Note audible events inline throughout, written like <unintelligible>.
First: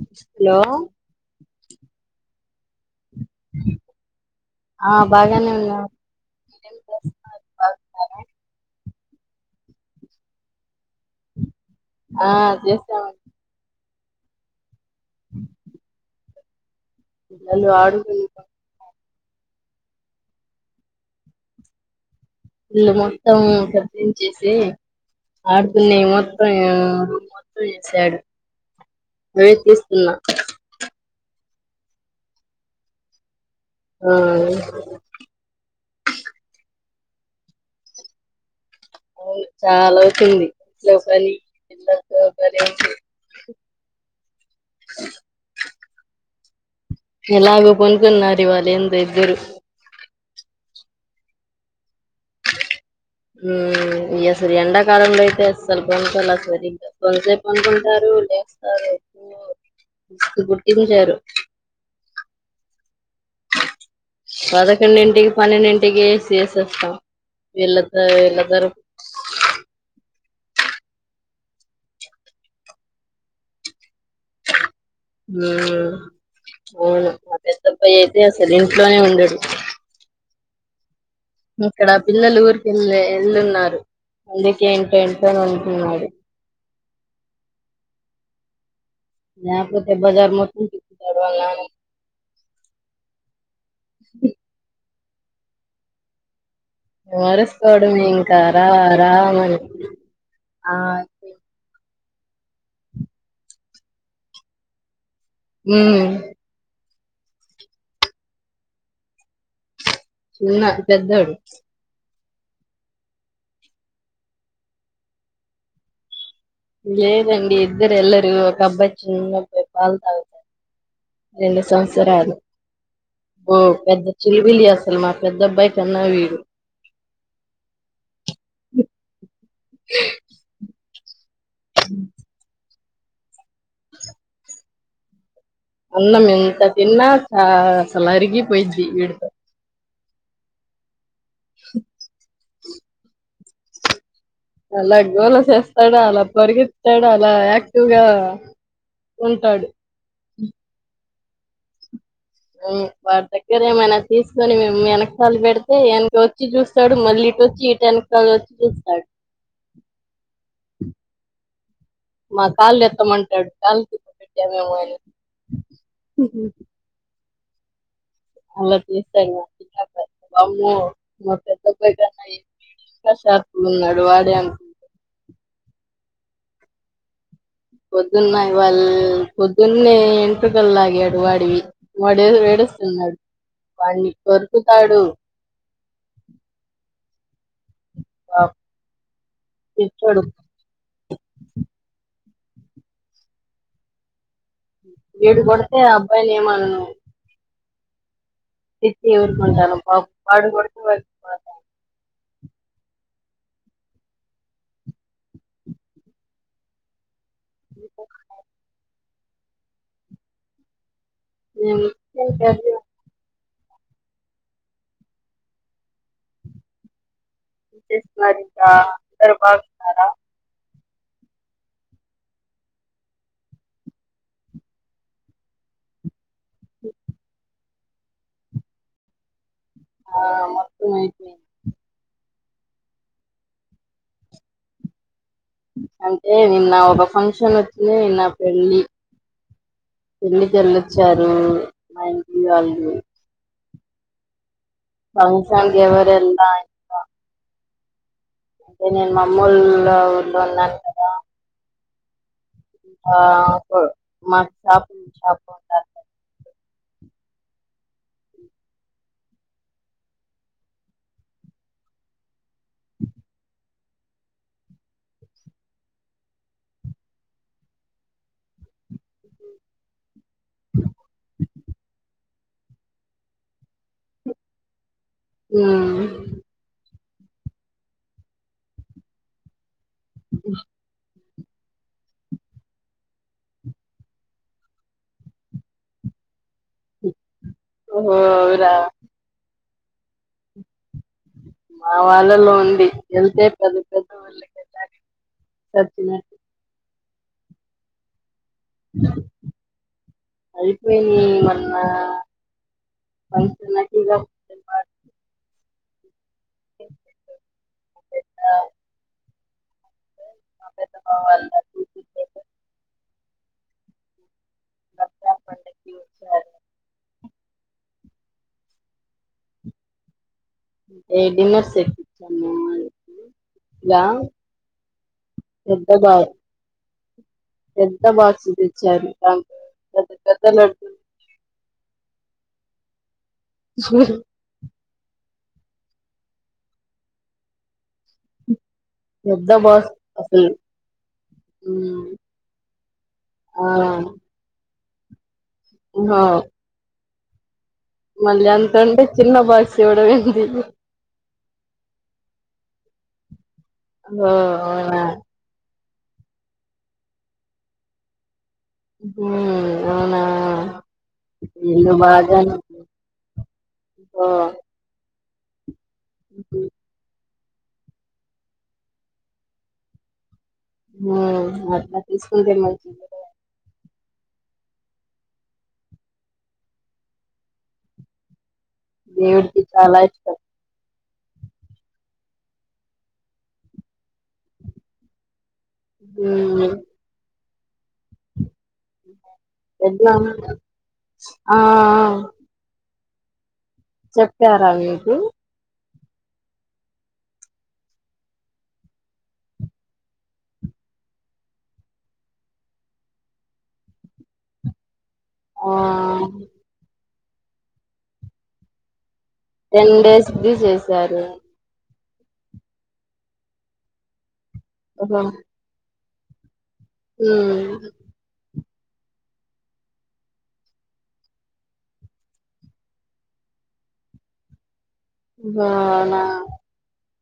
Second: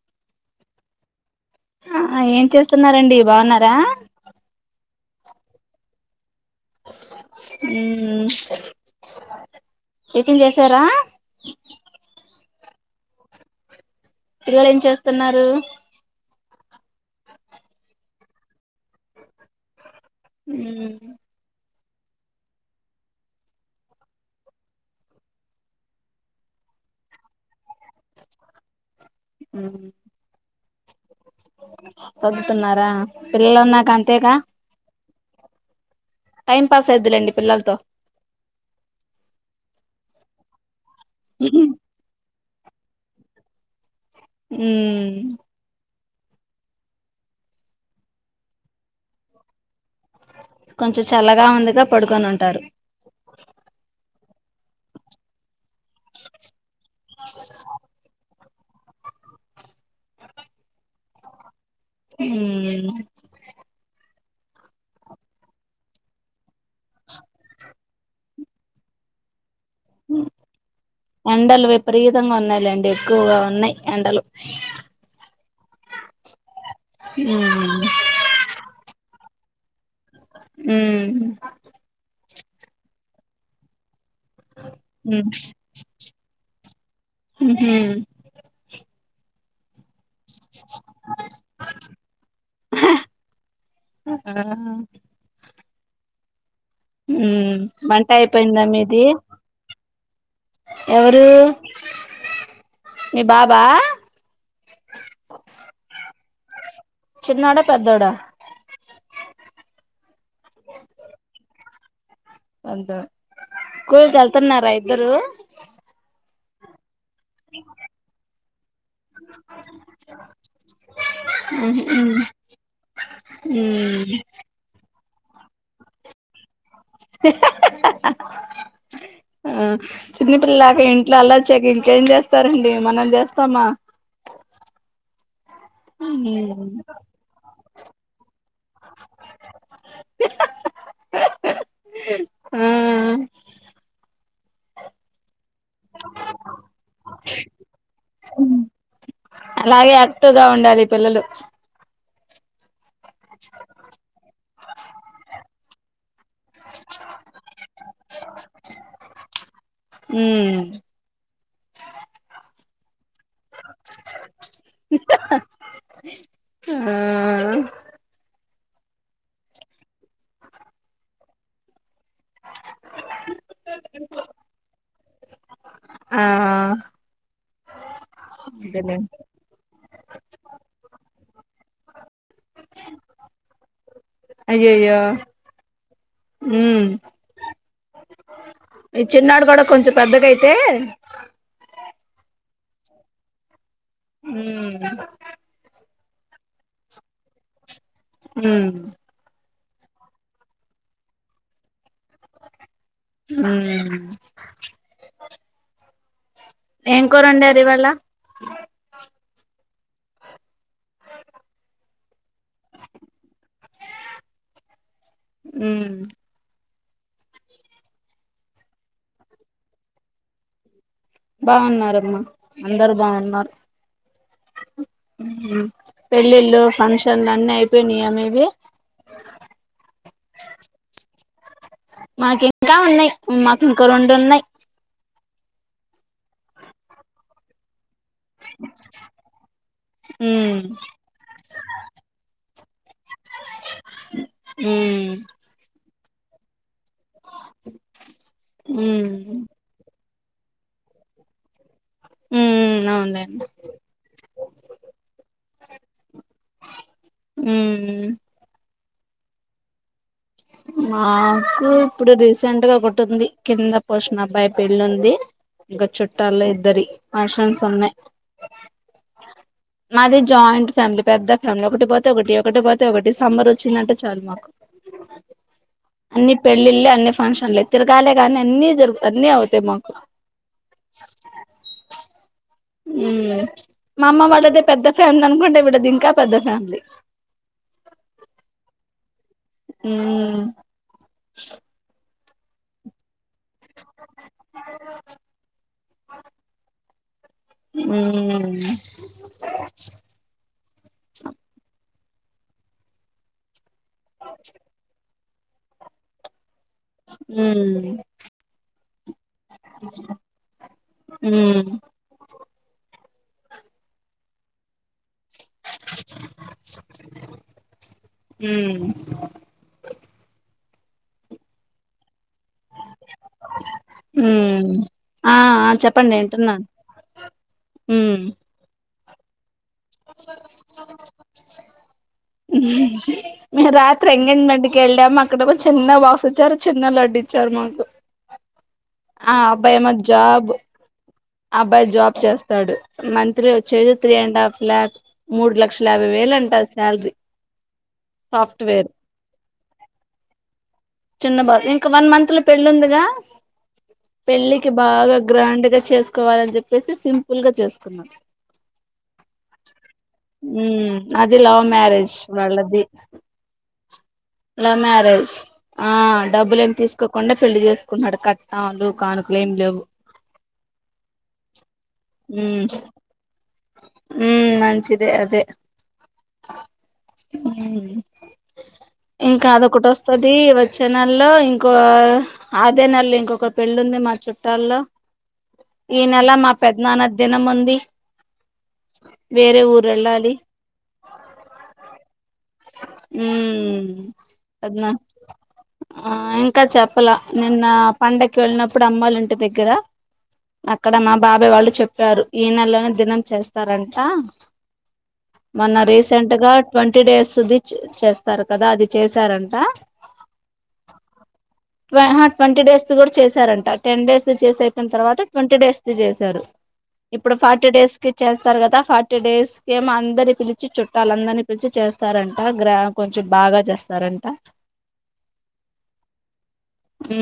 Hello చేస్తునారుఅండి బాగునారా ఆ బాగానే ఉన్నాం ఊ ఉమ్ టిఫిన్ చేశారా ఆ చేసాము పిల్లలు ఎంచెస్ తున్నారు పిల్లలు ఆడుకుంటున్నార్ <inaudible> ఉమ్ ఇల్ళు మొత్తం కట్టించేసి ఆడుకునే మొత్తం ఊ మొత్తం వేశాడు వే తీసుకున ఘటకె సదుతునార పిల్లలున్నాక ఆ అంతేగ టైం పాస్ అయిదిలెండి పిల్లలతో అవును చాలా అవుతుంది ఇంట్లో పని పిలలితోపని థయూ ఉమ్ ఎలాగో పోనుకున్నారు ఇవాళు ఎందొ ఇద్దరు కొంచెం చల్లగా ఉందిగా ప్ ఉమ్ ఎస్ ఎండ కాలంలో అయితే అసలు పొనుకోలా సరిగా కొన్సపుపోనుకుంటారు లెస్త సరే పో గుర్తించారు ఊ పదకొండింటికి పన్నెండింటికి ఏసీ యశస్తము విలతో విలాథ్రోర్ ఎండలు విపరీతంగా ఉన్నాయిలేండి ఎక్కువగా ఉన్నాయి ఎండలు ఊ అవును మా పెద్ద మ్మ్ అబ్బాయి అయితే అసలు ఇంట్లోనే ఉండడు ఉ ఇక్కడ పిల్లలు ఊర్ ఇలే ఎల్ళున్నారు అందుక్ ఇంట్ల మ్మ్ ఇంట్లోనేవుంటున్నాడు మ్హూ <unintelligible> బజార్ మొత్తం తీపాడు వాల్ల నాన్నా ఆ ఊ అరుసుకోవడమే వంట ఇంకా అయిపోయిందా రా మీది రా అని ఆ ఎవరూ మీ బాబు ఆ ఉమ్ చిన్నోడ పెద్దోడా చిన్నా పెద్దోడు అంత స్కూల్కెళ్తున్నార ఇద్దరు లేదండి ఇద్దరు ఎల్లరు ఒక అబ్బాయి చిన్నబ్బయి పాలు తాగుతారు రెండు సంవత్సరాలు పెద్ద ఉమ్ ఊ చిలిపిిలి చేస్త మా పెద్ద అబ్బాయి కన్నా వీడు యహాహహాహ ఆ చిన్న పిల్లలాక ఇంట్లో అల్లరి చేయక ఇంకేం చేస్తారండి మనం చేస్తామా అన్నం ఎంత ఉమ్ తిన్నా చ అసలు అరిగి పోయిద్ది వీడితో ఆ అలా గోలచేసే అలా పరిగెత్తాడు అలా యాక్టివ్ గా ఉంటాడు. అలాగే యాక్టివ్ గా ఉండాలి <inaudible> <inaudible> వాటి దగ్గర ఏమైనా తీసుకొని మేము వెనకాల పెడిత్ <inaudible> చ్ చూస్తాడు మళ్ళీ ఇటువచ్చి ఇటు ఎనకాల వచ్చి చూస్తాడు ఉమ్ మాక్ కాళ్ళు ఎత్తమంట్ <unintelligible> <inaudible> ఆ హాల అమ్మో మా పెద్ద అక్క అయితే అసాకు ఉన్నాడు వాడే అనుకుంటా ఆ పొద్దున్నయి వాళ్ళు అదేలే పొద్దున్నే ఎంట్రుకలు లాగాడు వాడివి వాడ ఎడస్తున్నాడు వాడిని అయ్యోయ్యో కొరుకుతాడు మ్మ్ పాపం ఈ చిన్నాడు కూడా కొంచెం పిచ్చోడు పెద్దగయితే ఉమ్ ఏడు కొడతే అబ్ అబ్బాయనేమనను ఉమ్ ఇచ్చి ఊరుకుంటానామ్ పాడు కొడుతు హ్మ్మ్ ఎం కొరండరు ఇవాళ ఏం మ్మ్ స్ మరికా అదర్బాగన్నారా బాగున్నరమ్మా అందరు బాగున్నారు పెళ్ళిళ్ళు ఫంక్షన్లు అన్నీ చెనీ అనేవి ఆ మత్తు మైంది మాకు ఇంకా ఉన్నాయి మాకు ఇంకా రొండు ఉన్నాయి అంటే నిన్న ఒక ఫంక్షన్ నా పెళ్ళి ఉమ్ పెళ్ళికి వెళ్ళొచ్చారు మా ఇంటి వాళ్ళు <inaudible> ఫంక్షన్ <unintelligible> <unintelligible> <inaudible> అంటే నేను ఉమ్ మమ్మోలా ఊర్ ఉన్నాను కదా ఉమ్ అవునులేండి షాపు మాకు షాపు షాపుంటాది మ్మ్ మాకు ఇప్పుడు రీసెంట్గా ఒకటి ఉంది కింద పోషణ అబ్బాయి పెళ్ళి ఉంది ఇంకా చుట్టాలో ఇద్దరి ఫంక్షన్స్ ఉన్నాయి మాది జాయింట్ ఫ్యామిలీ పెద్ద ఫ్యామిలీ ఒకటిపోతే ఒకటి ఒకటి పోతే ఒకటి సమ్మర్ వచ్చిందంటే చాలు మాకు అన్ని పెళ్ళిల్లె అన్న ఫంక్షనలే తిరగాలేగాని అన్నీ జరుగుత అన్నీ అవుతాయి మాకు ఉ <inaudible> ఆ హమ్ మా అమ్మ వాళ్ళదే పెద్ద ఫ్యామిలీ అనుకుంటే విడది ఇంకా పెద్ద ఫ్యామిలీ హ్మ్ రా హ్మ్ వాళ్ళల్లో ఉంది. వెళ్తే పెద్ద పెద్ద వాళ్ళ <inaudible> చచ్చినట్టు హ్మ్ అయిపోయి ఏమన్నా కొంచెం ఉన్నాయ్ <unintelligible> హ్మ్ పెద్ద మా పెద్ద బావ వాళ్ళ ఉమ్ కూతురు పెళ్లి రంజాన్ పండక్కి వచ్చారు. హ్మ్ ఏ డిన్నర్ సెట్ ఇచ్చాము మా వాళ్ళకి ఇలా ఉ ఆ చెప్పండి వింటున్నా పేద బాక్స్ తెచ్చారు అవ్ మే రాత్రి ఎంగేం బడి క్కెళ్ళాం అక్కడ కూడ చిన్న బాక్స్ ఇచ్చారు చిన్న లడ్డు ఇచ్చారు మాకు ఆ పెద్ద అబ్బాయి యేమో బాక్స్ జాబ్ అసలు ఆ అబ్బాయి జాబ్ చేస్తాడు మంత్లీ ఆ వచ్చేది త్రీ అండ్ హాఫ్ ల్యాక్ మూడు లక్షల యాభై వేలు అంటా శాలరీ మళ్లీ అంత సాఫ్ట్వేర్ ఉంటే చిన్న బాక్స్ ఇవ్వడం ఏంది చిన్న బాబు ఇంకా వన్ మంత్ లో పెళ్ళి ఉందిగా ఓ పెళ్ళకి అవునా బాగా గ్రాండ్ గా చేస్ కోవాలని చెప్పేసి సింపుల్ గా చేసుకున్నారు అవునా మ్మ్ అది లవ్ వీళ్ళు మ్యారేజ్ బాగానే వాళ్లది ఓ లవ్ మ్యారేజ్, ఆ డబ్బులు ఏం తీసుకోకుండా పెళ్లి చేసుకుంటున్నాడు కట్నాలు కానుకలు ఏం లేవు హ్మ్ అట్లా చేసుకుంటే మంచిదిలే ఉ మంచిదే అదే మ్ ఇంకా దేవుడికి అదొకటి చాలా వస్తది ఇష్టం వచ్చే నల్లో ఇంకో ఆదే నెల్లో ఇంకొక పెళ్ళి ఉంది మా చుట్టాల్లో ఈనెలా మా ఉమ్, పెద్నానద్ దినం ఉం డి ఆ అ మ్ చెప్పారా మీకు ఆ ఇంకా చెప్పల, నిన్న పండకి వెళ్ళినప్పుడు అమ్మల ఇంటి దగ్గర, అక్కడ మా బాబా వాళ్ళు చెప్పారు ఈ నెలనే దినం చేస్ స్తారంటా ఆ మొన్న రీసెంట్ గా ట్వంటీ డేస్ ధ చేస్తారు కదా అది చేసి టెన్ డేస్ కి చేసారు ఆహా ట్వంటీ డేస్ది కూడా చేసారంట టెన్ డేస్ చే అయి తరువాత ఓహో ట్వంటీ డేస్ ర్ చేశారు ఇప్పుడు ఫార్టీ డేస్ ఉమ్ కి చేస్తారు కదా ఫార్టీ డేస్ కేమో అందరి పిలిచి చుట్టాలు అందరినీ పిలిచి చేస్తారంట, గ్రా కొంచెం బాగా చేస్తారంట అవునా హ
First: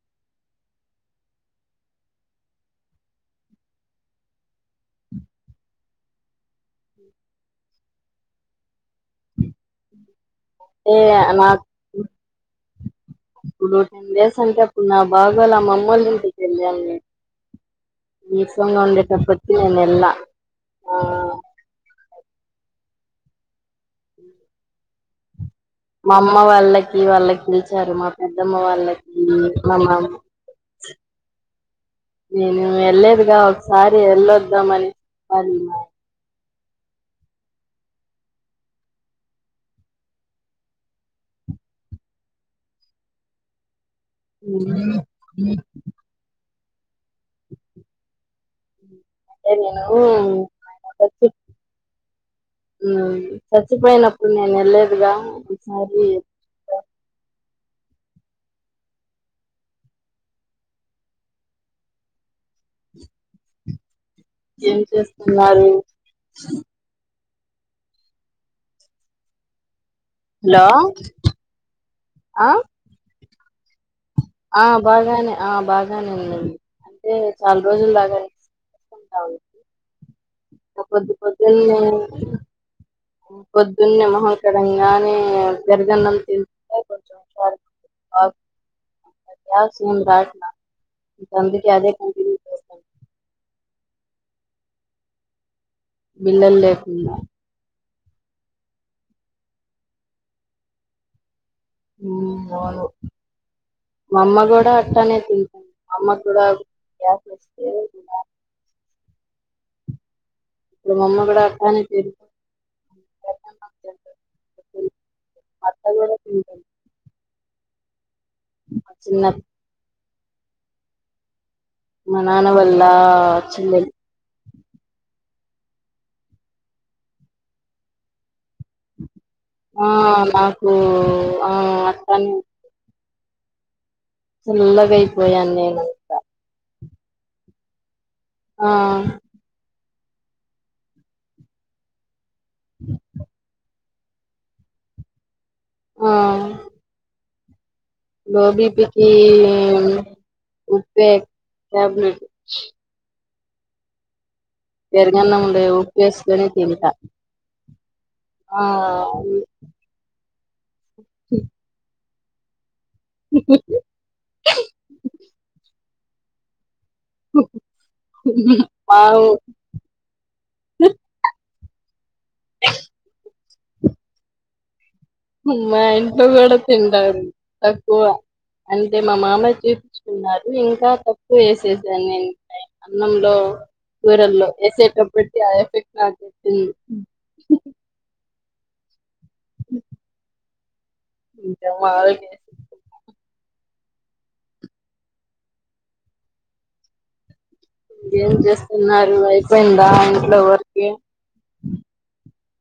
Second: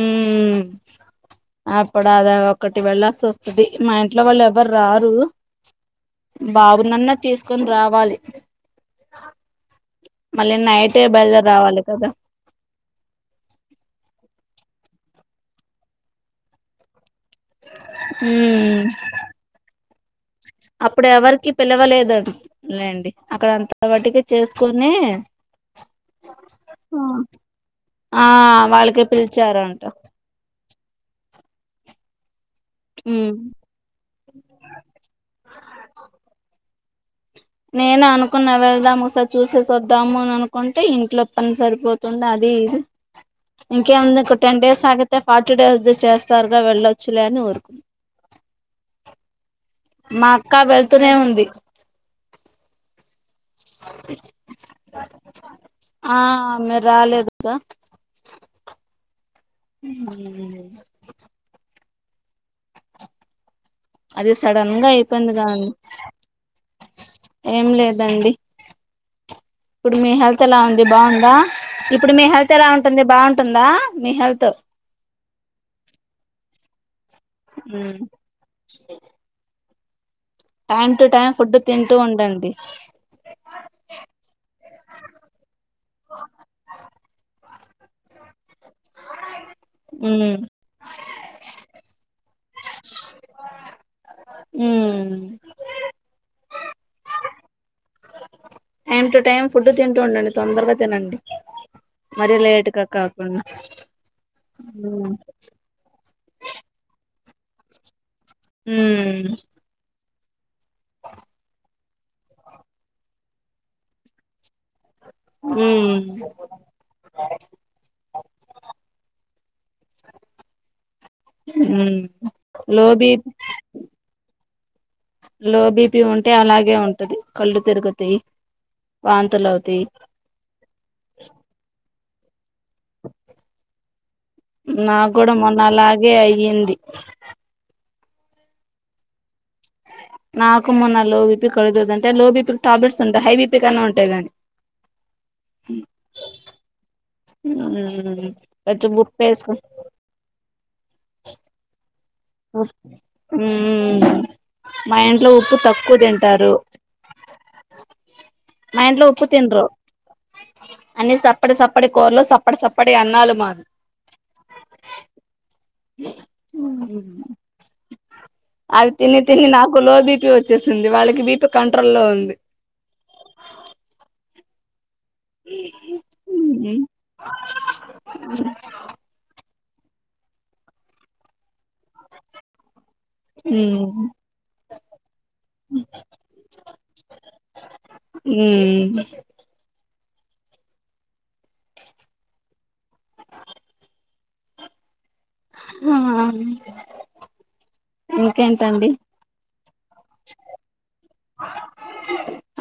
అప్పుడు అద ఒకటి వెళ్ళల్సి వస్తుది మా ఇంట్లో వాళ్ళు ఎవరు రారు బాబునన్న తీసుకొని రావాలి మళ్ళీ ఏ నైటే అస బయలుదేరి రావాలి కదా నా బాగాలా మమ్మల్ ఇంటికి వెళ్ళాను ఈసవంగ ఉమ్ ఉందే తపతి అన ఎలా అప్పుడు ఎవరికి పిలవలేదండి లేండి అక్కడ అంతా అప్పటికి చేసుకుని మా అమ్మ వాళ్ళకి వాళ్ళకి పిలిచారు మా ఆ పెద్దమ్మ వాళ్ళకే వాళ్ళకి పిలిచారంట మామ నేను ఉమ్ వెళ్ళదుగా ఒకసారి వెళ్ళొద్దామని చెప్ప నేను అనుకున్న వెళ్దాం ఒకసారి చూసేసి వద్దాము అని అనుకుంటే ఇంట్లో పని సరిపోతుంది అదిది కేందు టెన్ డేస్ హ్మ్ ఆగితే ఫార్టీ డేస్ చేస్తారు వెళ్ళ వచ్చులేను ఉకు అే నేను చచ్చి ఉంది చచ్చిపోయినప్పుడు నేను వెళ్ళదుగా ఒకసారి కా అది సడన్ ఏం గా అయిపోయింది గానీ చేస్తున్నారు ఏం లేదండి. ఇప్పుడు మీ హెల్త్ ఎలా హలో ఉంది బాగుందా. ఇప్పుడు మీ ఆ హెల్త్ ఎలా ఉంటుంది బాగు టుందా ఆ బాగానే ఆ బాగానే ఉందండి. అదే చాలా రోజుల <inaudible> టైమ్ టు పొద్దు టైం ఫుడ్ పొద్దున్నే తింటూ ఉండండి. పొద్దున్నే మొహంకడంగానే పెరుగన్నం తింటే కొంచెం <inaudible> గ్యాస్ ఏం రావట్ల ఇంక అందుకే అదే కంటిన్యూ చేస్తన్న. ఉమ్మ్ బిల్లల్ లేేకుండా టైమ్ టు టైమ్ ఫుడ్ తింటూ ఉండండి తొందరగా తినండి. మరీ మా లేటుగా కాకుండా అమ్మ గూడా అట్టానే తింటాంది మా అమ్మ కూడా గ్యాస్ వస్ే ఉన్నా <inaudible> ఉమ్ మా అమ్మ కూడా అట్టానె తి <inaudible> ఉమ్ చిన్న మా నాన్న లో వల్లా బీపీ చెల్లేలు. లో బీపీ ఉంటే అలాగే ఉంటది కళ్ళు తిరుగుతయి. ఆ నాకూ ఆ తను నాగ్గూడ అయిపోయాను మొన్న అలాగే నేనంతా అయింది. ఆ నాకు మొన్న లో బీపి కళ్ళు తిరుగుతంటే లో బీపీ ఇప్పుడు టాబ్లెట్స్ ఉంటయి హై బీపి కన్నా ఉం తే గానీ హూ ఆ హ్మ్మ్ లో బీపీ కి ఉప్ ప్పే ట్యాబ్లేట్ అహ్ పెరుగన్నంలో ఉప్పేసుకొని తింటా హ్మ్ ఆ మా అన్ని సప్పడి సప్పడి కూర్లో సప్పడి సప్ సప్పడి అన్నాలు మాక్ అవి తిని తిని మా నాకు లో బీపి వచ్చేసింది వాళ్ళకి బీపీ కంట్రోల్ లో ఉంది మా ఇంట్లో కూడా తింటారు తక్కువ అంటే మా మామయ్య కి స్తున్నారు ఇంకా తక్కు వేసే నేను అన్నంలో ఉమ్ కూరల్లో వేసేటప్పటికీ ఆ ఎఫెక్ట్ నాకు హ్మ్ హ్మ్ ఇంక మామూలుగా హా ఏం చేస్తున్నారు అయిపోయిందా ఇంట్లో వర్కి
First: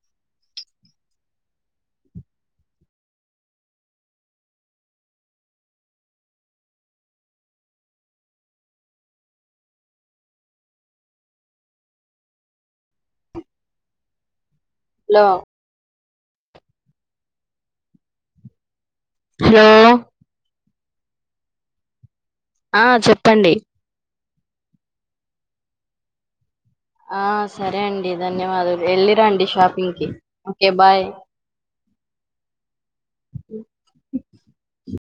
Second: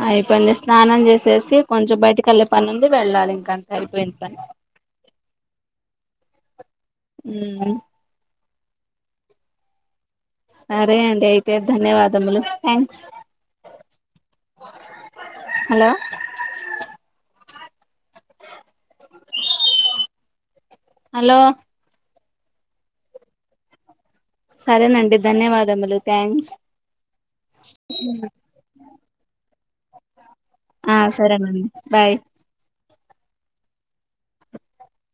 అయిపోయింది స్నానం చేసేసి కొంచెం బయటికెల్లె పని ఉంది వెళ్ళాలి ఇంక అంతే అయిపోయింది పని హ్మ్ సరే అండి అయితే ధన్యవాదములు థ్యాంక్స్ లో దా హలో హలో ఆ చెప్పండి సరే నండి ధన్యవాదములు థ్యాంక్స్ ఆ సరే అండి ధన్యవాదలు ఎల్లి రండి షాప్ పింకి ఆ సరే మరి బాయ్